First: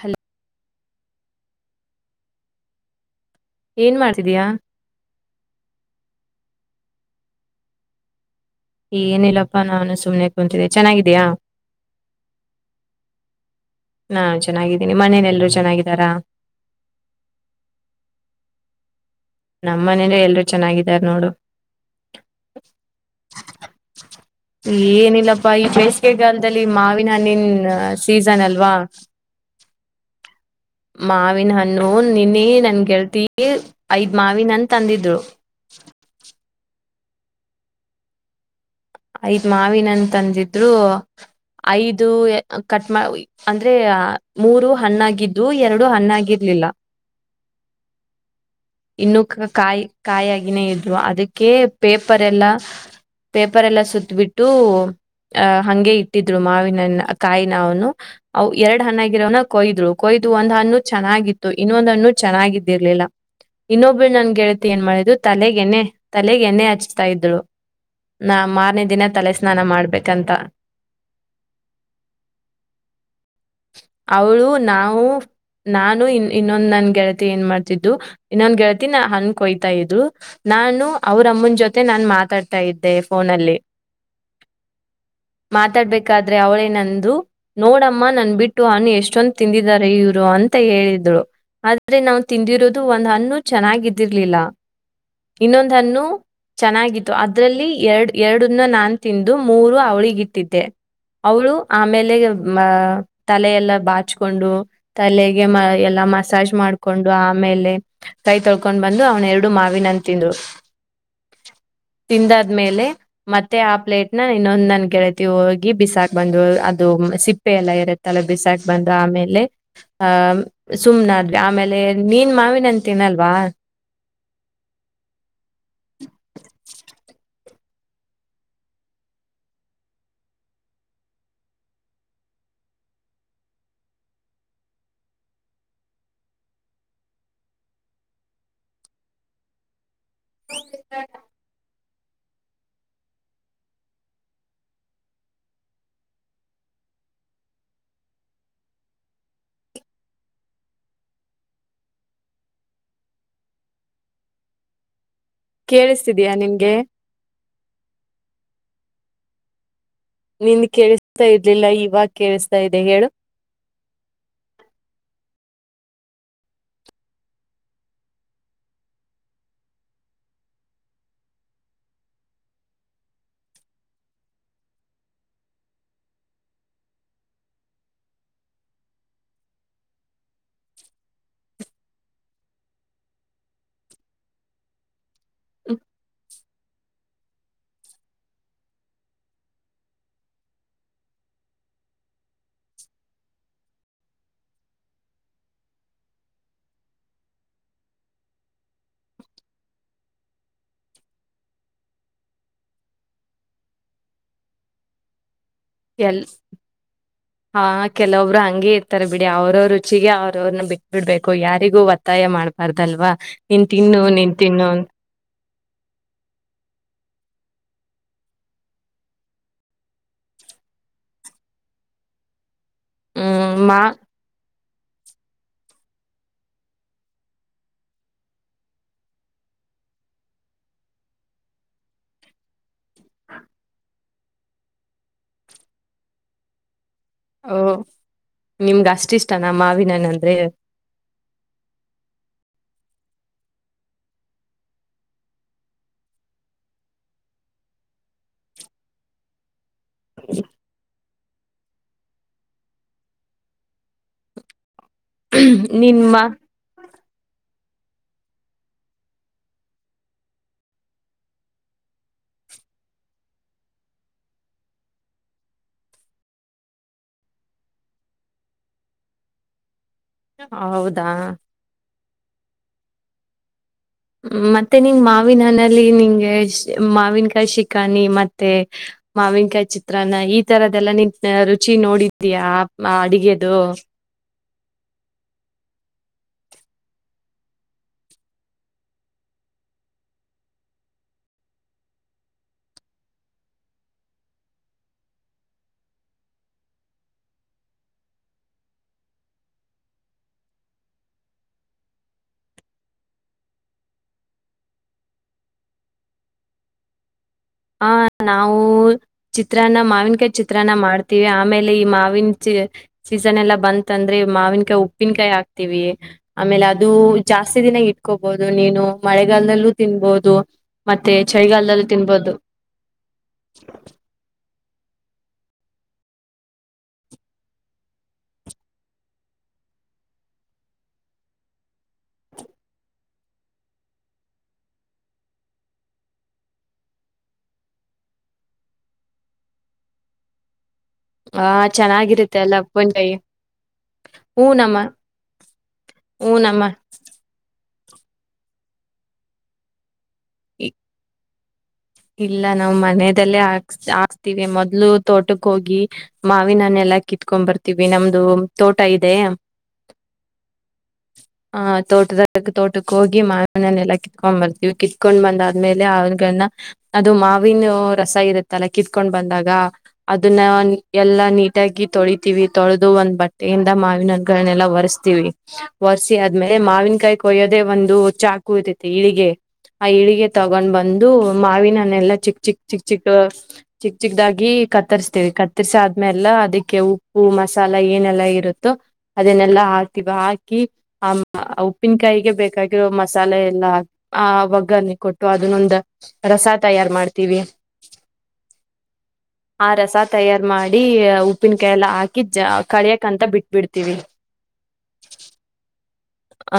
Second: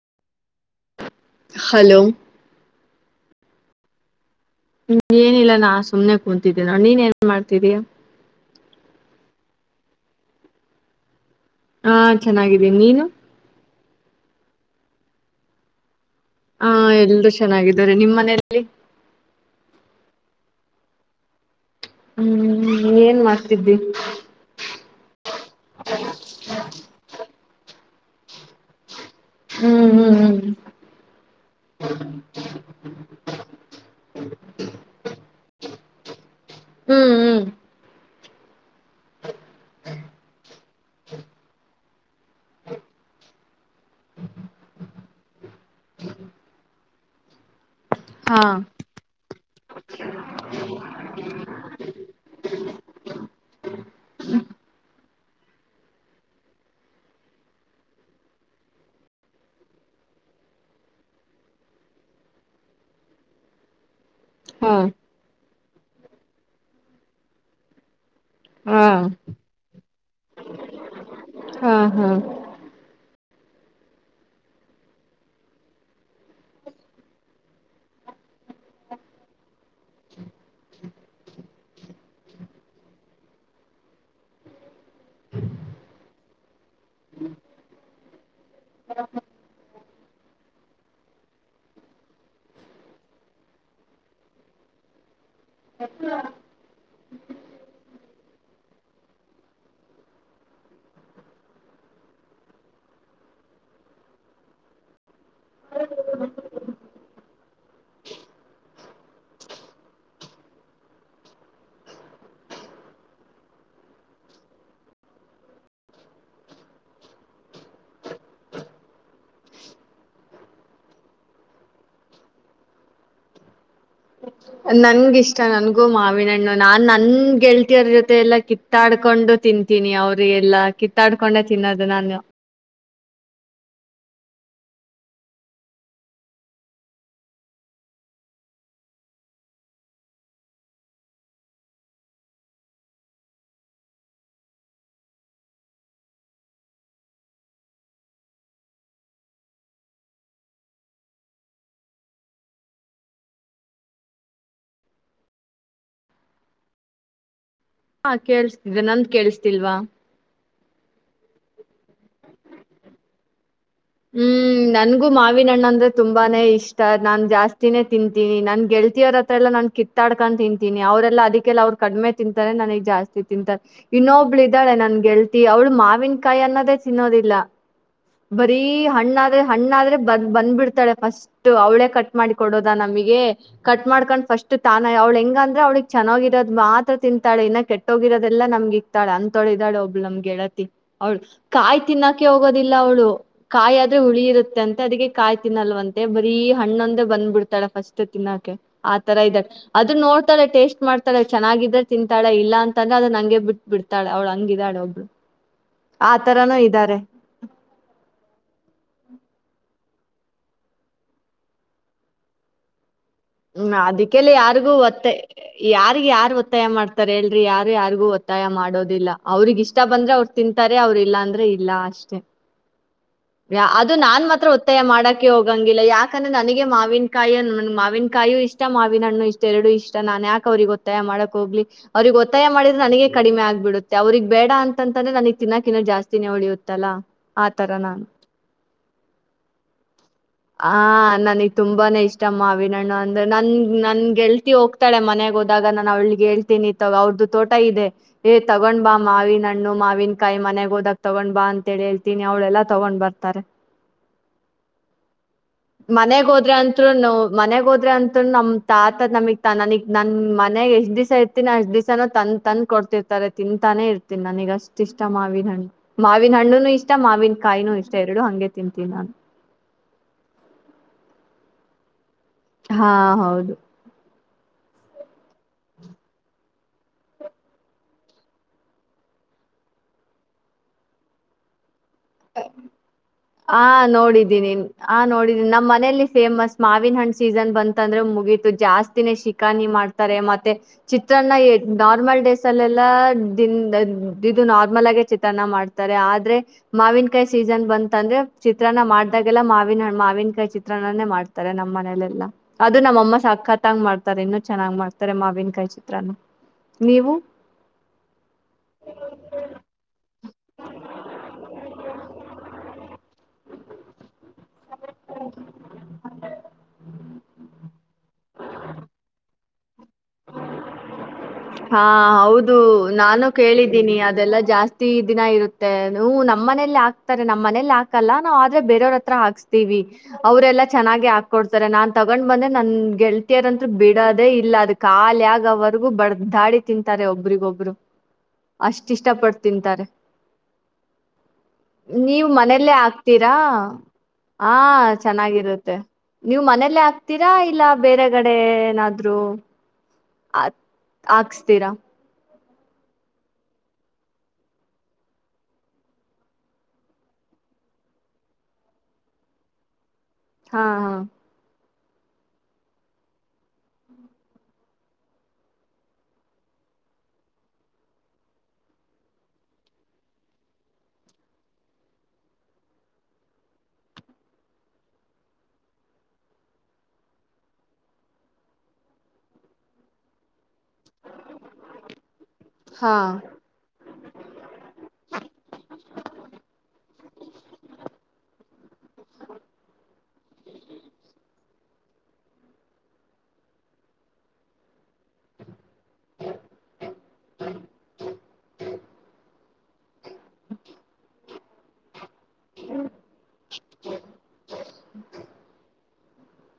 Hello hello ಏನ್ ಮಾಡ್ತಿದೀಯಾ ಹ್ಮ ಏನಿಲ್ಲ ನಾ ಸುಮನೆ ಕುಂತಿದ್ದೇ ನೋ ನೀನ್ ಏನ್ ಮಾಡ್ತೀದಿಯಾ. ಏನಿಲ್ಲಪ್ಪಾ ನಾನು ಸುಮ್ನೆ ಕುಂತಿದೆ ಚೆನ್ನಾಗಿದಿಯಾ. ಹಾ ಚೆನ್ನಾಗಿದ್ದೀನಿ ನೀನು. ನಾ ಚೆನ್ನಾಗಿದ್ದೀನಿ ಮನೇನೆ ಎಲ್ರರು ಚೆನ್ನಾಗಿದ್ದಾರಾ ಹಾ ಎಲ್ರೂ ಚೆನ್ನಾಗಿದ್ದಾರೆ ನಿಮ್ಮ್ ಮನೆಯಲ್ಲಿ ನಮ್ಮ ಮನೇಲ್ಲೀ ಎಲ್ರು ಚೆನ್ನಾಗಿದಾರೆ ನೋಡು ಹ್ಮ್ ಏನ್ ಮಾಡ್ತಿದ್ದಿ ಏನಿಲ್ಲಪ್ಪಾ ಈ ಚೇಸ್ಗೆ ಗಂತದಲ್ಲಿ ಮಾವಿನ ಹಣ್ಣನ್ ಸೀಸನ್ ಅಲ್ವಾ ಹ್ಮ್ - ಹ್ಮ್- ಹ್ಮ್ ಮಾವಿನ ಹಣ್ಣು ನೀನ್ನೇ ನನ್ಗೆಳ್ತ ತಿತೆ ಐದ್ ಮಾವ ನನ್ ತಂದಿದ್ರು ಹ್ಮ್ ಹ್ಮ್ ಹ್ಮ್ ಐದ್ ಮಾವಿನ ಅಂತಂದಿದ್ರು ಐದು ಎ ಕಟ್ ಅಂದ್ರೆ ಮೂರು ಹಣ್ಣಗಿದ್ವು ಎರಡು ಹಣ್ಣಾಗಿರ್ಲಿಲ್ಲ ಹಾ ಇನ್ನು ಕ ಕಾಯಿ ಕಾಯಾಗಿನೇ ಇದ್ವು ಅದಕ್ಕೆ ಪೇಪರ್ ಎಲ್ಲ ಪೆ ಪರೆಲ್ಲ ಸುತ್ತ ಬಿಟ್ಟು ಅಹ ಹಗೆ ಇಟ್ಟಿದ್ರು ಮಾವಿನ ಹಣ್ಣನ ಕಾಯಿನ ಅವನು ಅ ಎರಡ್ ಹಣ್ಣಗಿರೋನ ಕೊಯ್ದ್ರು ಕೊಯ್ದು ಒಂದ್ ಹಣ್ಣು ಚೆನ್ನಾಗಿತ್ತು ಇನ್ನೊಂದ್ ಹಣ್ಣು ಚೆನ್ನಾಗಿದ್ದಿರ್ಲಿಲ್ಲ ಇನ್ನೊಬ್ ಬಗೆಳತಿ ಹಾ ಏನು ಮಾಡಿತಲೆಗೆ ಎಣ್ಣೆ ತಲೆಗೆ ಎಣ್ಣೆ ಹಚ್ತಾ ಇದ್ಳು ನಾ ಮಾರ್ನೇ ಹಾ ದಿನ ತಲೆ ಸ್ನಾನ ಮಾಡ್ಬೇಕು ಕಂತ ಹಾ -ಹಾ ಅವಳು ನಾವು ನಾನು ಇ ಇನ್ನೊಂದ್ ನನ್ ಗೆಳತಿ ಏನ್ ಮಾಡ್ತಿದ್ದು ಇನ್ನೊಂದ್ ಗೆಳತಿ ನ ಹನ ಕೊಯ್ತಾ ಇದ್ಲು ನಾನು ಅವ್ರಮ್ಮನ ಜೊತೆ ನಾ ಮಾತ ಆಡ್ತಾ ಇದ್ದೆ ಫೋನಲ್ಲಿ ಮಾತಾಡ್ಬೇಕಾದ್ರೆ ಅವಳೇ ನಂದು ನೋಡಮ್ಮ ನನ್ ಬಿಟ್ಟು ಹಣ್ಣು ಎಷ್ಟೊಂದು ತಿಂದಿದಿದ್ದಾರೆ ಇವ್ರು ಅಂತ ಹೇಳಿದ್ಳರು ಆದ್ರೆ ನಾವು ತಿಂದಿರೋದು ಒಂದ್ ಹಣ್ಣು ಚೆನ್ನಾಗಿದ್ದಿರ್ಲಿಲ್ಲ ಇನ್ನೊಂದ್ ಹಣ್ಣು ಚೆನ್ನಾಗಿತ್ತು ಅದ್ರಲ್ಲಿ ಎರಡು ಎರಡನ್ನ ನಾನು ತಿಂದು ಮೂರು ಅವಳಿಗ ಇಟ್ಟಿದ್ದೆ ಅವಳು ಆಮೇಲೆ ಮ ತಲೆಲ್ಲ ಬಾಚ್ಕೊಂಡು ತಲೆ ಗೇಮ್ ಎಲ್ಲಾ ಮಸಾಜ್ ಮಾಡ್ ಕೊಂಡು ಆಮೇಲೆ ಕೈ ತೊಳ್ಕೊಂಡ್ ಬಂದು ಅವ್ನ ಎರಡು ಮಾವಿನಂತ ತಿಂದ್ರು ತಿಂದ ಆದ್ಮೇಲೆ ಮತ್ತೆ ಆ ಪ್ಲೇಟ್ನ ಇನ್ನೊಂದ್ ನನ್ ಗೆಳತಿ ಹೋಗಿ ಬಿಸಾಕ್ ಬಂದು ಅದು ಸಿಪ್ಪೆ ಎಲ್ಲ ಇರತ್ತಲ್ಲ ಬಿಸಾಕ್ ಬಂದು ಆಮೇಲೆ ಆಹ್ ಸುಮ್ನ ಆದವಿ ಆಮೇಲೆ ಮೀನ್ ಮಾವಿನಂತ ತಿನಲ್ವಾ ನಂಗಿಷ್ ಟ ನನ್ಗೂ ಮಾವಿನಣ್ಣ ನಾನ್ ನನ್ ಗೆಳ್ತಿಯರ್ ಜೊತೆ ಎಲ್ಲಾ ಕಿತ್ತಾಡ್ಕೊಂಡು ತಿಂತೀನಿ ಅವ್ರ ಎಲ್ಲಾ ಕಿತ್ತಾಡ್ಕೊಂಡೆ ತಿನ್ನೋದು ನಾನು ಕೇಳಿಸ್ತಿದೀಯಾ ನಿಂಗೆ ಹಾ ಕೇಳಸ್ತಿದೆ ನಂದ ಕೇಳಸ್ತಿಲ್ವಾ ನಿನ್ ಕೇಳಿಸತಾ ಇರ್ಲಿಲ್ಲ ಇವಾಗ ಕೇಳಿಸತಾ ಇದೆ ಹೇಳು ಹ್ಮ್ ನನ್ಗೂ ಮಾವಿನ ಹಣ್ಣು ಅಂದ್ರೆ ತುಂಬಾನೇ ಇಷ್ಟ ನಾನ್ ಜಾಸ್ತಿನೇ ತಿಂತೀನಿ ನನ್ ಗೆಳ್ತಿಯ ಅವರ ಹತ್ರ ಎಲ್ಲಾ ನಾನ್ ಕಿತ್ತಾಡ್ಕೊಂಡು ತಿಂತೀನಿ ಅವರೆಲ್ಲ ಅದಕ್ಕೆಲ್ಲ ಅವ್ರು ಕಡಿಮೆ ತಿಂತಾರೆ ನನಗ್ ಜಾಸ್ತಿ ತಿಂತಾರೆ ಇನ್ನೊಬ್ಳು ಇದ್ದಾಳೆ ನನ್ ಗೆಳ್ತಿ ಅವ್ಳು ಮಾವಿನ ಕಾಯಿ ಅನ್ನೋದೇ ತಿನ್ನೋದಿಲ್ಲ ಬರೀ ಹಣ್ಣಾದ್ರೆ ಹಣ್ಣಾದ್ರೆ ಬಂದ ಬಂದ್ಬ ಬಿಡ್ತಾಳೆ ಫಸ್ಟ್ ಅವ್ಳೇ ಕಟ್ ಮಾಡಿ ಕೊಡೋದ ನಮಗೆ ಕಟ್ ಮಾಡ್ಕೊಂಡ್ ಫಸ್ಟ್ ತಾನ ಅವ್ಳ ಹೆಂಗ ಅಂದ್ರೆ ಅವ್ಳಿಗೆಗ್ ಚೆನ್ನಾಗಿರೋದ್ ಮಾತ್ರ ತಿಂತಾಳೆ ಇನ್ನ ಕೆಟ್ಟೋಗಿರೋದೆಲ್ಲಾ ನಮ್ಗ ಇಕ್ತಾಳೆ ಅಂತೊಳಿದಾಳೆ ಒಬ್ಳ ನಮ್ಗೆ ಗೆಳತಿ ಅವ್ಳು ಕಾಯ್ ತಿನ್ನೋಕೆ ಹೋಗೋದಿಲ್ಲ ಅವ್ಳು ಕಾಯಿ ಆದ್ರೆ ಹುಳಿ ಇರುತ್ತೆ ಅಂತೆ ಅದಕ್ಕೆ ಕಾಯಿ ತಿನ್ನಲ್ವಂತೆ ಬರೀ ಹಣ್ಣೊಂದೇ ಬಂದ್ಬ ಬಿಡ್ತಾಳೆ ಫಸ್ಟ್ ತಿನ್ನಕೆ ಆತರ ಇದ್ದಾಳೆ ಅದ್ ನೋಡ್ತಾಳೆ ಟೇಸ್ಟ್ ಮಾಡ್ತಾಳೆ ಚೆನ್ನಾಗಿದ್ರೆ ತಿಂತಾಳೆ ಇಲ್ಲ ಅಂತಂದ್ರೆ ಅದನ್ನ ಹಂಗೆ ಬಿಟ್ಬ ಬಿಡ್ತಾಳೆ ಅವ್ಳು ಹಂಗಿದಾಳೆ ಒಬ್ಳು ಎಲ್ ಆತರಾನೂ ಇದ್ದಾರೆ ಹಾ ಕೆಲವೊಬ್ರು ಹಂಗೆ ಇ ತರ ಬಿಡಿ ಅವ್ರವ ರುಚಿಗೆ ಅವ್ರ ಅವ್ರನ್ನ ಬಿಟ್ಬ ಬಿಡ್ಬೇಕು ಯಾರಿಗೂ ಒತ್ತಾಯ ಮಾಡ್ಬಾರ್ದಲ್ವಾ ನೀನ್ ಹ್ಮ ತಿನ್ನು ಅದಕ್ಕೆಲ್ಲಿ ನೀನ್ ತಿನ್ನು ಯಾರಿಗೂ ಅಂತ. ಒತ್ತೆ ಯಾರಿಗ್ ಯಾರು ಒತ್ತಾಯ ಮಾಡ್ತಾರೆ ಹೇಳರಿಿ ಯಾರು ಯಾರಿಗೂ ಒತ್ತಾಯ ಮಾಡೋದಿಲ್ಲ ಅವ್ರಿಗ್ ಇಷ್ಟ ಬಂದ್ರೆ ಅವರು ತಿನ್ಂತಾರೆ ಅವ್ರ ಇಲ್ಲ ಅಂದ್ರೆ ಇಲ್ಲ ಅಷ್ಟೆ ಹ್ಮ್ ಮಾ ಅದು ನಾನ್ ಮಾತ್ರ ಒ ಒತ್ತಾಯ ಮಾಡಕೆ ಹೋಗಂಗಿಲ್ಲ ಯಾಕಂದ್ರೆ ನನಗೆ ಮಾವಿನಕಾಯಿ ಮಾವಿನಕಾಯಿಯು ಇಷ್ಟ ಮಾವಿನ ಹಣ್ಣು ಇಷ್ಟ ಎರಡು ಇಷ್ಟ ನಾನ್ ಯಾಕ ಅವ್ರಿಗೆ ಒತ್ತಾಯ ಮಾಡಕ್ ಹೋಗ್ಲಿ ಅವ್ರಗ್ ಒತ್ತಾಯ ಮಾಡಿದ್ರೆ ನನಗೆ ಕಡಿಮೆ ಆಗ್ಬಿಡುತ್ತೆ ಅವ್ರಗ್ ಬೇಡ ಅಂತಂದ್ರೆ ನನಗ್ ತಿನ್ನಾಕ ಇನ್ನೋ ಜಾಸ್ತಿನೇ ಹೊಳಿಯುತ್ತಲ್ಲಾ ಓ ಆತರ ನಾು ನಿಮ್ಗ ಅಷ್ಟ್ ಇಷ್ಟ ನ ಮಾವಿನನಂತ ಹಾ ನನಗೆ ತುಂಬಾನೇ ಇಷ್ಟ ಮಾವಿಿನಣ್ಣ ಅಂದ್ರೆ ನನ್ ನನ್ ಗೆಳ್ತಿ ಹೋಗ್ತಾಳೆ ಮನೆಯಾಗ ಹೋದಾಗ ನಾನನ್ ಅವ್ಳಿಗೆ ೇಳ್ತೀನಿ ತ ಅವ್ರ್ದು ತೋಟ ಇದೆ ಏ ತಗೊಂಡ್ ಬಾ ಮಾವಿ ನಣ್ಣ ನ್ನು ಮಾವಿನಾಯಿ ಮನೆಗೆ ಹದ ತಗೊಂಡ್ ಬಾ ಅಂತೇಳಿ ಹೇಳ್ತೀನಿ ಅವ್ಳೆಲ್ಲಾ ತಗೊಂಡ್ ಬರ್ತಾರೆ ನಿಮ್ಮ ಮನೆಗ್ ಹೋದ್ರೆ ಅತ್ರು ನ ಮನೆಗ್ ಹೋದ ೆ ಅಂತ ನಮ ತಾತ ನಮಗ್ ತ ನನಗ್ ನನ್ ಮನೆಯಗ್ ಎಷ್ಟ್ ದಿಸಸ ಇರ್ತೀನಿ ಅಷ್ಟ್ ದಿವಸಾನೂ ತಂದ ತಂದ ಕೊಡ್ತಿರ್ತಾರೆ ತಿಂತಾನೆ ಇರ್ತೀನಿ ನನಗ್ ಅಷ್ಟ ಇಷ್ಟ ಮಾವನ್ ಹಣ್ಣ ಮಾವನ್ ಹಣ್ಣುನು ಇಷ್ಟ ಮಾವನ್ ಕಾಯಿನೂ ಇಷ್ಟ ಎರಡು ಹಂಗೆ ತಿಂತೀನಿ ನಾನು ಹೌದಾ ಹಾ ಹೌದು ಹ್ಮ ಮತ್ತೆ ನಿನ್ ಮಾವಿನ ಹ್ಣಲ್ಲಿ ನಿಂಗೆ ಮಾವಿನಕಾಯಿ ಶಿಕಾಣಿ ಮತ್ತೆ ಮಾವಿನಕಾಯಿ ಚಿತ್ರಾನ್ನ ಈ ತರದೆಲ್ಲಾ ನಿ ರುಚಿ ನೋಡಿದೀಯಾ ಆ ಹ ಅಡಿಗೆದು. ನೋಡಿದ್ದೀನಿ ಆ ನೋಡಿದ್ದೀನಿ ನಮ್ಮ ಮನೆಯಲ್ಲಿ ಫೇಮಸ್ ಮಾವಿನ ಹಣ್ಣ್ ಸೀಸನ್ ಬಂತಂದ್ರೆ ಮುಗೀತು ಜಾಸ್ತಿನೇ ಶಿಕಾನಿ ಮಾಡ್ತಾರೆ ಮತ್ತೆ ಚಿತ್ರಾನ್ನ ನಾರ್ಮಲ್ ಡ್ರೇಸ್ ಅಲ್ಲೆಲ್ಲ ದನ್ ಇದು ನಾರ್ಮಲ್ ಆಗೇ ಚಿತ್ರಾನ್ನ ಮಾಡ್ತಾರೆ ಆದ್ರೆ ಮಾವಿನಕಾಯಿ ಸೀಸನ್ ಬಂತ ಅಂದ್ರೆ ಚಿತ್ರಾನ್ನ ಮಾಡ್ದಾಗೆಲ್ಲ ಮಾವಿನ ಮಾವಿನಕಾಯಿ ಚಿತ್ರಾನ್ನನೇ ಮಾಡ್ತಾರೆ ನಮ್ಮ ಮನಲೆೆಲ್ಲಾ ಅದು ನಮ್ಮಮ್ಮ ಸಕ್ಕತ್ತಂಗ್ ಮಾಡ್ತಾರೆ ಇನ್ನುೂ ಚೆನ್ನಾಗ್ ಮಾಡ್ತಾರೆ ಮಾವಿನಕಾಯಿ ಚಿತ್ರಾನ್ನ ನೀವು ಹ ನಾವು ಚಿತ್ರಾನ್ನ ಮಾವಿನಕಾಯಿ ಚಿತ್ರಾನ್ನ ಮಾಡ್ತೀವಿ ಆಮೇಲೆ ಮಾಿನ ಸ ಎಲ್ಲ ಬಂತ ಅಂದ್ರೆ ಮಾವಿನಕಾಯ ಉಪ್ಪಿನಕಾಯಿ ಹಾಕ್ವಿ ಆಮೇಲೆ ಅದು ಜಾಸ್ತಿ ದಿನ ಇಕೋಬಹುದು ನೀ ಚಲ್ಲ ತಿನ್ಬೋದು ಮತ್ತೆ ಹಾ ಚಳಿಗಾಲದಲ್ಲಿ ತಿನ್ಬಹದು ಹೌದು ನಾನು ಕೇಳಿದ್ದೀನಿ ಅದೆಲ್ಲಾ ಜಾಸ್ತಿ ಪ್ರ ದಿನ ಇರುತ್ತೆ ಹ ನಮ್ಮ ಮನೇಲಿ ಹಾಕ್ತಾರೆ ನಮ್ಮ್ ಮನೇಲಿ ಹಾಕಲ್ಲ ನಾವ್ ಆದ್ರೆ ಬೇರೆಯವ್ರ ಹತ್ರ ಹಾಕ್ಸ್ತಿೀವಿ ಅವರೆೆಲ್ಲಾ ಚೆನ್ನಾಗಿ ಹಾಕೊಡ್ತಾರೆ ನಾನ್ ತಗೊಂಡ್ ಬಂದೆ ನನ್ ಗೆಳ್ತಿಯರಂತ್ರ ಬಿಡೋದೇ ಇಲ್ಲ ಅದಕ್ ಖಾಲಿಗವರೆಗೂ ಬಡ್ದಾಡಿ ತಿಂತಾರೆ ಒಬ್ರಿಗೊಬ್ರು ಅಷ್ಟ ಇಷ್ಟಪಡ್ ತಿಂತಾರೆ ಆ ನೀವ್ ಚೆನ್ನಾಗಿರುತ್ತೆ ಅಲ್ಲ ಮನೇಲ್ಲೇ ಉಪ್ಪಿನಕಾಯಿ ಆಕ್ತೀರಾ ಹೂ ಹ ನಮ್ಮ ಚೆನ್ನಾಗಿರುತ್ತೆ ಹೂ ನೀವ್ ನಮ್ಮ ಮನೇಲ್ಲೇ ಆಕ್ತೀರಾ ಇಲ್ಲ ಬೇರೆಗಡೆ ಏನಾದ್ರು ಆ ಆ ತರಹ ಇಲ್ಲ ನಾವ್ ಮನದಲ್ಲೇ ಹಕ್ ಹಾಕ್ತಿೀವಿ ಮೊದ್ಲು ತೋಟಕ್ ಹೋಗಿ ಮಾವಿನನ್ನ ಎಲ್ಲಾ ಕಿತ್ಕೊಂಡ್ ಬರ್ತೀವಿ ನಮ್ದು ತೋಟ ಇದೆ ಹಾ ಹಾ ಆಹ್ ತೋಟದ ತೋಟಕ್ಕೆ ಹೋಗಿ ಮಾವನನ್ನೆಲ್ಲಾ ಕಿತ್ಕೊಂಡ್ ಬರ್ತೀವಿ ಕಿತ್ಕೊಂಡ್ ಬಂದಾದ್ಮೇಲೆ ಅವ್ಗಳನ್ನ ಅದು ಮಾವಿನ ರಸ ಇರುತ್ತಲ್ಲ ಕಿತ್ಕೊಂಡ್ ಬಂದಾಗ ಅದನ್ನ ಎಲ್ಲಾ ನೀಟಾಗಿ ತೊಳಿತೀವಿ ತೊಳೆದು ಒಂದ್ ಬಟ್ಟೆಯಿಂದ ಮಾವಿನಗಳನ್ನೆಲ್ಲ ಒರೆಸ್ತೀವಿ ಒರೆಸಿ ಆದ್ಮೇಲೆ ಮಾವಿನಕಾಯಿ ಕೊಯ್ಯೋದೆ ಒಂದು ಚಾಕು ಇತತಿ ಇಳಿಗೆ ಆ ಇಳಿಗೆ ತಗೊಂಡ್ ಬಂದ್ ಮಾವಿನನ್ನೆಲ್ಲಾ ಚಿಕ್ ಚಿಕ್ ಚಿಕ್ ಹಾ ಚಿಕ್ ಚಿಕ್ ಚಿಕ್ದಾಗಿ ಕತ್ತರ್ಸ್ತೇವಿ ಕತ್ತರ್ಸಾದ್ಮೇಲೆ ಅದಕ್ಕೆ ಉಪ್ಪು ಮಸಾಲ ಏನೆಲ್ಲಾ ಇರುತ್ತೋ ಅದನೆೆಲ್ಲಾ ಹಾಕ್ತಿವಿ ಹಾಕಿ ಆ ಉ ಪ್ಪಿನಕಾಯಿಗೆ ಬೇಕಾಗಿರೋ ಮಸಾಲೆ ಎಲ್ಲಾ ಆ ಒಗ್ಗನೆೆ ಕೊಟ್ಟು ಅದನ್ನೊಂದ ರಸ ತಯಾರ್ು ಮಾಡ್ತೀವಿ ಆ ರಸ ತಯಾರ್ು ಮಾಡಿ ಉಪ್ಪಿನ ಕಾಯ ಎಲ್ಲ ಹಾಿ ಕಳಿಯಕ್ ಅಂತ ಬಿಟ್ಬಿಡ್ತೀವಿ ಹ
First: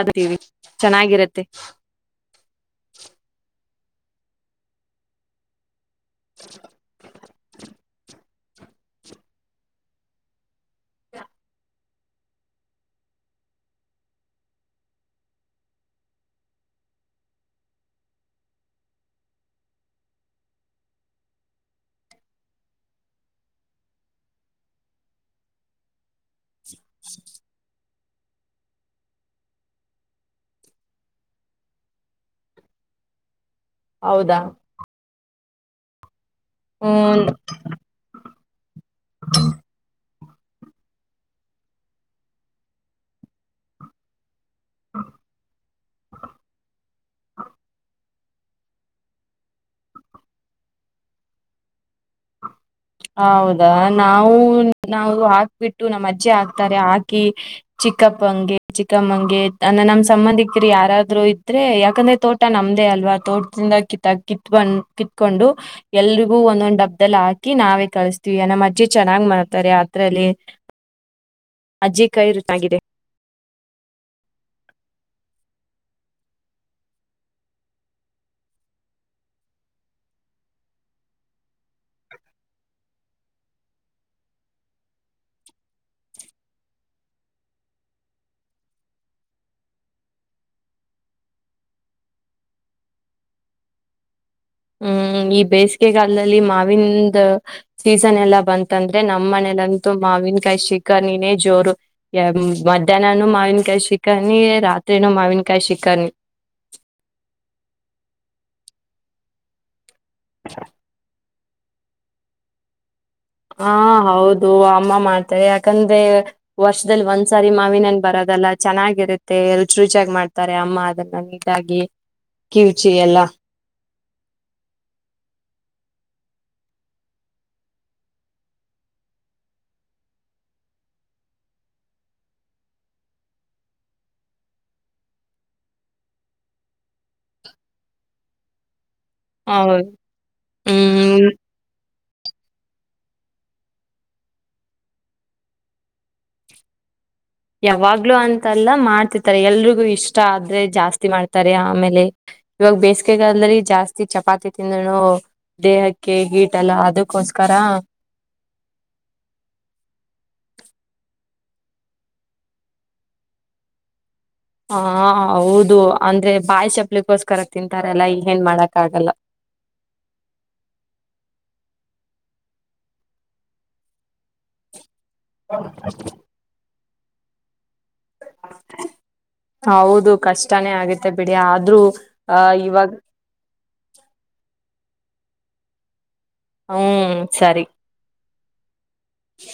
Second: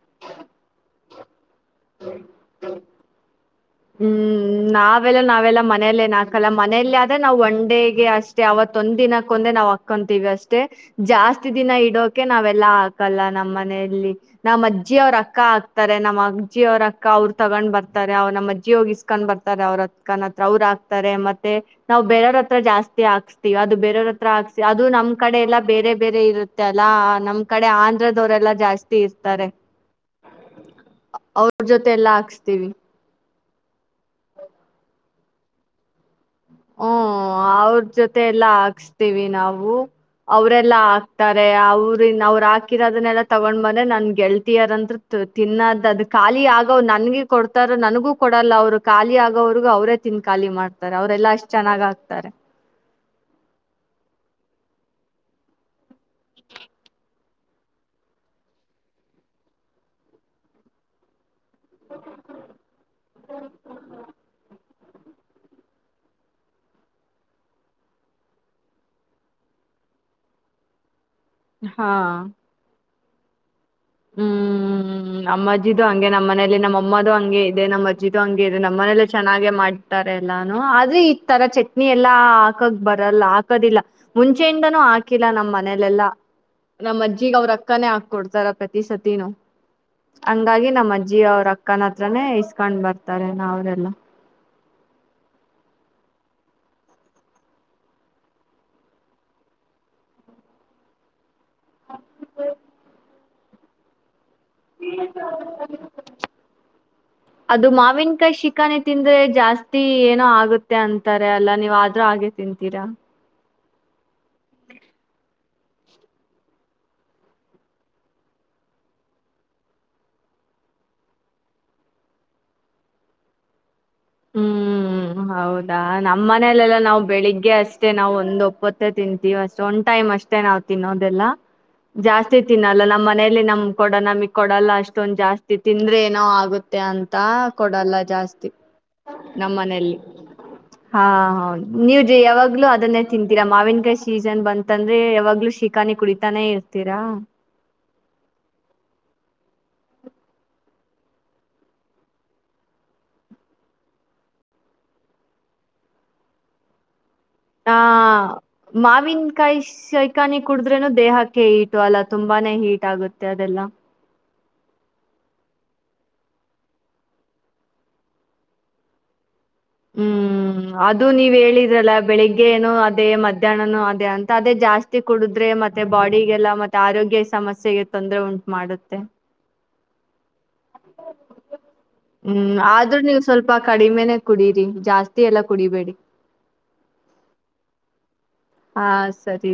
ಅದತೀವಿ ಚೆನ್ನಾಗಿರತ್ತೆ [unintelligible] ಹ್ಮ್ ನಾವೆಲ್ಲ ನಾವೆಲ್ಲ ಮನೆಲೆ ನಾಕಲ್ಲ ಮನೆಲ್ಲೆ ಆದ್ರೆ ನಾವ್ ಒನ್ ಡೇ ಗೆ ಅಷ್ ಷ್ಟೇ ಅವತ್ತೊಂದ್ ದಿನಕ್ಕೊಂದೆ ನಾವ್ ಹಾಕ್ಕಂತೀವಿ ಅಷ್ಟೆ ಜಾಸ್ತಿ ದಿನ ಇಡೋಕೆ ನಾವೆಲ್ಲಾ ಹಾಕಲ್ಲ ನಮ್ಮ್ ಮನೆಯಲ್ಲಿ ನಮ್ಮ್ ಅಜ್ಜಿ ಅವ್ರ ಅಕ್ಕ ಹಾಕ್ತಾರೆ. ನಮ್ಮ್ ಅಜ್ಜಿ ಅವ್ರ ಅಕ್ಕ ಅವರು ತಗೊಂಡ್ ಬರ್ತಾರೆ ಅವ ನಮ್ ನಮ್ಮಜ್ಜಿ ಹೋಗಿಸ್ಕೊಂಡ್ ಬರ್ತಾರೆ ಅವ್ರಕ್ಕನತ್ರ ಅವ್ರ್ ಹಾಕ್ತಾರೆ ಮತ್ತೆ ನಾವು ಬೇರವ್ರತ್ರ ಜಾಸ್ತಿ ಹಾಕ್ಸ್ತಿವಿ. ಅದು ಬೇರವ್ರ ಹತ್ರ ಹಾಕ್ಸ್ತಿ ಅದು ನಮ್ಮ್ ಕಡೆ ಎಲ್ಲ ಬೇರೆ ಬೇರೆ ಇರು ತ್ತೆ ಅಲಾ ನಮ್ ಕಡೆ ಆ ದ್ರ ದವ್ರೆಲ್ಲಾ ಜಾಸ್ತಿ ಇರ್ತಾರೆ ಅವ್ರ ಜೊತೆ ಎಲ್ಲಾ ಹಾಕ್ಸ್ತೀವಿ. ಹೌದಾ ಹೂ ಹ್ಮ್ ಅವ್ರ್ ಜೊತೆ ಎಲ್ಲಾ ಹಾಕ್ಸ್ತೀವಿ ನಾವು ಅವ್ರೆಲ್ಲಾ ಹಾಕ್ತಾರೆ ಅವ್ರ ಇನ್ ಅವ್ರು ಹಾಕಿರೋದನ್ನೆಲ್ಲಾ ತಗೊಂಡ್ ಬಂದೆ ನನ್ ಗೆಳ್ ಳತಿಯರಂದ್ರೆ ತಿನ್ನದ ಅದ್ ಖಾಲಿ ಆಗ ನನ್ಗೆ ಕೊಡ್ತಾರ ನನಗೂ ಕೊಡಲ್ಲ ಅವರು ಖಾಲಿ ಆಗೋವರ್ಗು ಅವ್ರೇ ತಿಂದ್ ಖಾಲಿ ಮಾಡ್ ತಾರ್ ಅವ್ರೆಲ್ಲಾ ಅಷ್ಟ್ ಚೆನ್ನಾಗ್ ಆಗ್ತಾರೆ. ಆ ಹೌದಾ ನಾವು ನಾವು ಹಾಕ್ಬಿಟ್ಟು ನಮ್ಮಜ್ಜಿ ಹಾಕ್ತಾರೆ. ಹಾಕಿ ಚಿಕ್ಕಪ್ಪಂಗೆ ಚಿಕ್ಕಮ್ಮಂಗೆ ಅ ನಮ್ ಸಂಬಂಧಿಕರು ಯಾರಾದ್ರು ತ್ರೆ ಯಾಕಂದ್ರೆ ತೋಟ ನಮ್ದೇ ಅಲ್ವಾ ತೋಟದಿಂದ ಕಿತ್ತಾಕ್ ಕಿತ್ ಬಂದ್ ಕಿತ್ಕೊಂಡು ಎಲ್ರಿಗೂ ಒಂದೊಂದ್ ಡಬ್ದಲ್ಲಿ ಹಾ ಕಿ ನಾವೇ ಕಳಿಸ್ತೀವಿ ನಮ್ ಅಜ್ಜಿ ಚೆನ್ನಾಗ್ ಮಾಡ್ತಾರೆ ಅದ್ರಲ್ಲಿ ಹಾ ಅಜ್ಜಿ ಕೈ ರುಚ್ ಆಗಿದೆ. ಹ್ಮ್ ನಮ್ಮಜ್ಜಿದು ಹಂಗೆ ನಮ್ಮನೇಲಿ ನಮ್ಮಅಮ್ಮದು ಹಂಗೆ ಇದೆ ನಮ್ಮ ಅಜ್ಜಿದು ಹಂಗೆ ಇದೆ ನಮ್ಮ್ ಮನೇಲ್ಲ ಚೆನ್ನಾಗೆ ಮಾಡ್ತಾರೆ. ಎಲ್ಲಾನು ಆದ್ರೆ ಈ ತರ ಚಟ್ನಿ ಎಲ್ಲಾ ಹಾಕಕ್ ಬರಲ್ಲ ಹಾಕೋದಿಲ್ಲ ಮುಂಚೆಯಿಂದನೂ ಹಾಕಿಲ್ಲ. ನಮ್ಮ್ ಮನೇಲೆಲ್ಲಾ ನಮ್ಮ್ ಅಜ್ಜಿಗ್ ಅವ್ರ ಅಕ್ಕಾನೇ ಹಾಕೊಡ್ತಾರ ಈ ಸತಿನು ಹಂಗಾಗಿ ನಮ್ಮ್ ಅಜ್ಜಿ ಅವ್ರ ಅಕ್ಕನ ಹತ್ರಾನೇ ಇಸ್ಕೊಂಡ್ ಬರ್ತಾರೆ ನಾ ಅವರೆಲ್ಲಾ ಹ್ಮ್ ಈ ಬೇಸಿಗೆಗಾಲದಲ್ಲಿ ಮಾವಿನ್ದ್ ಸೀಸನ್ ಎಲ್ಲಾ ಬಂತಂದ್ರೆ ನಮ್ಮ್ ಮನೇಲಂತೂ ಮಾವಿನಕಾಯಿ ಶಿಕರ್ಣಿ ನೇ ಜೋರು ಯ ಮಧ್ಯಾನನು ಮಾವಿನ್ಕಾಯ್ ಶಿಕ [unintelligible] ರಾತ್ರಿನೂ ಮಾವಿನಕಾಯಿ ಶಿಕರ್ಣಿ ಅದು ಮಾವಿನಕಾಯಿ ಶಿಕಾನೆ ತಿಂದ್ರೆ ಜಾಸ್ತಿ ನ ಆಗುತ್ತೆ ಅಂತರ್ ದೆ ಅಲ್ಲ ನೀವ್ ಆದ್ರೂ ಹಾಗೆ ತಿಂತೀರಾ ಹಾ ಹೌದು ಅಮ್ಮ ಮಾಡ್ತಾರೆ ಯಾಕಂದ್ರೆ ವರ್ಷದಲ್ಲಿ ಒಂದ್ಸಾರಿ ಮಾವಿನಹಣ್ ಬರೋದಲ್ಲ ಚೆನ್ನಾಗಿರುತ್ತೆ ರುಚಿ ರುಚ್ಯಾಗ್ ಮಾಡ್ತಾರೆ ಅಮ್ಮ ಅದನ್ನ ನೀಟಾಗಿ ಕಿವುಚಿ ಎಲ್ಲಾ ಹ್ಮ್ ಹೌದಾ ನಮ್ ಮನಲೆಲ್ಲಾ ನಾವ್ ಬೆಳಿಗ್ಗೆ ಅಷ್ಟೇ ನಾವ್ ಒಂದ್ ಒಪ್ಪತ್ತೇ ತಿಂತೀವಿ ಅಷ್ಟ ಒಂದ್ ಟೈಮ್ ಅಷ್ಟೇ ನಾವ್ ತಿನ್ನೋದೆಲ್ಲ. ಜಾಸ್ತಿ ತಿನ್ನಲ್ಲ ನಮ್ಮ್ ಮನೇಲಿ ನಮ್ ಕೊಡ ನಮಗ್ ಕೊಡಲ್ಲ ಅಷ್ಟೊಂದ್ ಜಾಸ್ತಿ ತಿಂದ್ರೆ ಏನೋ ಆಗುತ್ತೆ ಅಂತ ಕೊಡಲ್ಲ ಜಾಸ್ತಿ. ನಮ್ಮ ಹೌದು ಮನೆಲ್ಲಿ ಹಾ ಹ್ಮ್ ಹೌದ್ ನೀವ್ ನೆ ಯಾವಾಗ್ಲೂ ಅದನ್ನೇ ತಿಂತೀರಾ ಮಾವಿನಕಾಯಿ ಸೀಸನ್ ಬಂತಂದ್ರೆ ಯಾವಾಗ್ಲೂ ಶಿಕಾನಿ ಕುಡಿತಾನೆ ಇರ್ತೀರಾ ಯಾವಾಗ್ಲೂ ಅಂತಲ್ಲ ಮಾಡ್ತಿರ್ತಾರೆ ಎಲ್ರಿಗೂ ಇಷ್ಟ ಆದ್ರೆ ಜಾಸ್ತಿ ಮಾಡ್ತಾರೆ. ಆಮೇಲೆ ಇವಾಗ ಬೇಸಿಗೆಗಾಲದಲ್ಲಿ ಜಾಸ್ತಿ ಚಪಾತಿ ತಿಂದ್ರೂನು ದೇಹಕ್ಕೆ ಗೀಟಲ್ಲ ಅದಕ್ಕೋಸ್ ಆ ಮಾವಿನಕಾಯಿ ಶಿ ಖಾನಿ ಕುಡುದ್ರೇನು ದೇಹಾಕ್ ಕೆ ಈಟು ಅಲ್ಲ ತುಂಬಾನೇ ಹೀಟ್ ಆಗುತ್ತೆ ಅದೆಲ್ಲ ಹ ಹೌದು ಅಂದ್ರೆ ಬಾಯಿ ಚಪ್ಲಕ್ಕೋಸ್ಕರ ತಿಂತಾರಲ್ಲ ಈ ಹೇನ್ ಮಾಡಕ್ ಆಗಲ್ಲ. ಹ್ಮ್ ಅದು ನೀವ್ ಹೇಳಿದ್ರಲ್ಲ ಬೆಳಿಗ್ಗೆನು ಅದೇ ಮಧ್ಯಾಹ್ನನೋ ಅದೇ ಅಂತ ಅದೇ ಜಾಸ್ ಸ್ತಿ ಕುಡುದ್ರೆ ಮತ್ತೆ ಬಾಡಿಗೆಲ್ಲ ಮತ್ ಆರೋಗ್ಯ ಸಮಸ್ಯೆ ಇ ತೊಂದ್ರೆ ಉಂಟು ಮಾಡುತ್ತೆ. ಹೌದು ಕಷ್ಟ ಹ್ಮ್ ಇವಾಗ ಆದ್ರೂ ನೀವು್ ಸ್ವಲ್ಪ ಕಡಿಮೆನೇ ಕುಡೀರಿ ಜಾಸ್ತಿ ಎಲ್ಲ ಕುಡಿಬೇಡಿ ಹ್ಮ ಸರಿ ಹಾ ಸರಿ ರೀ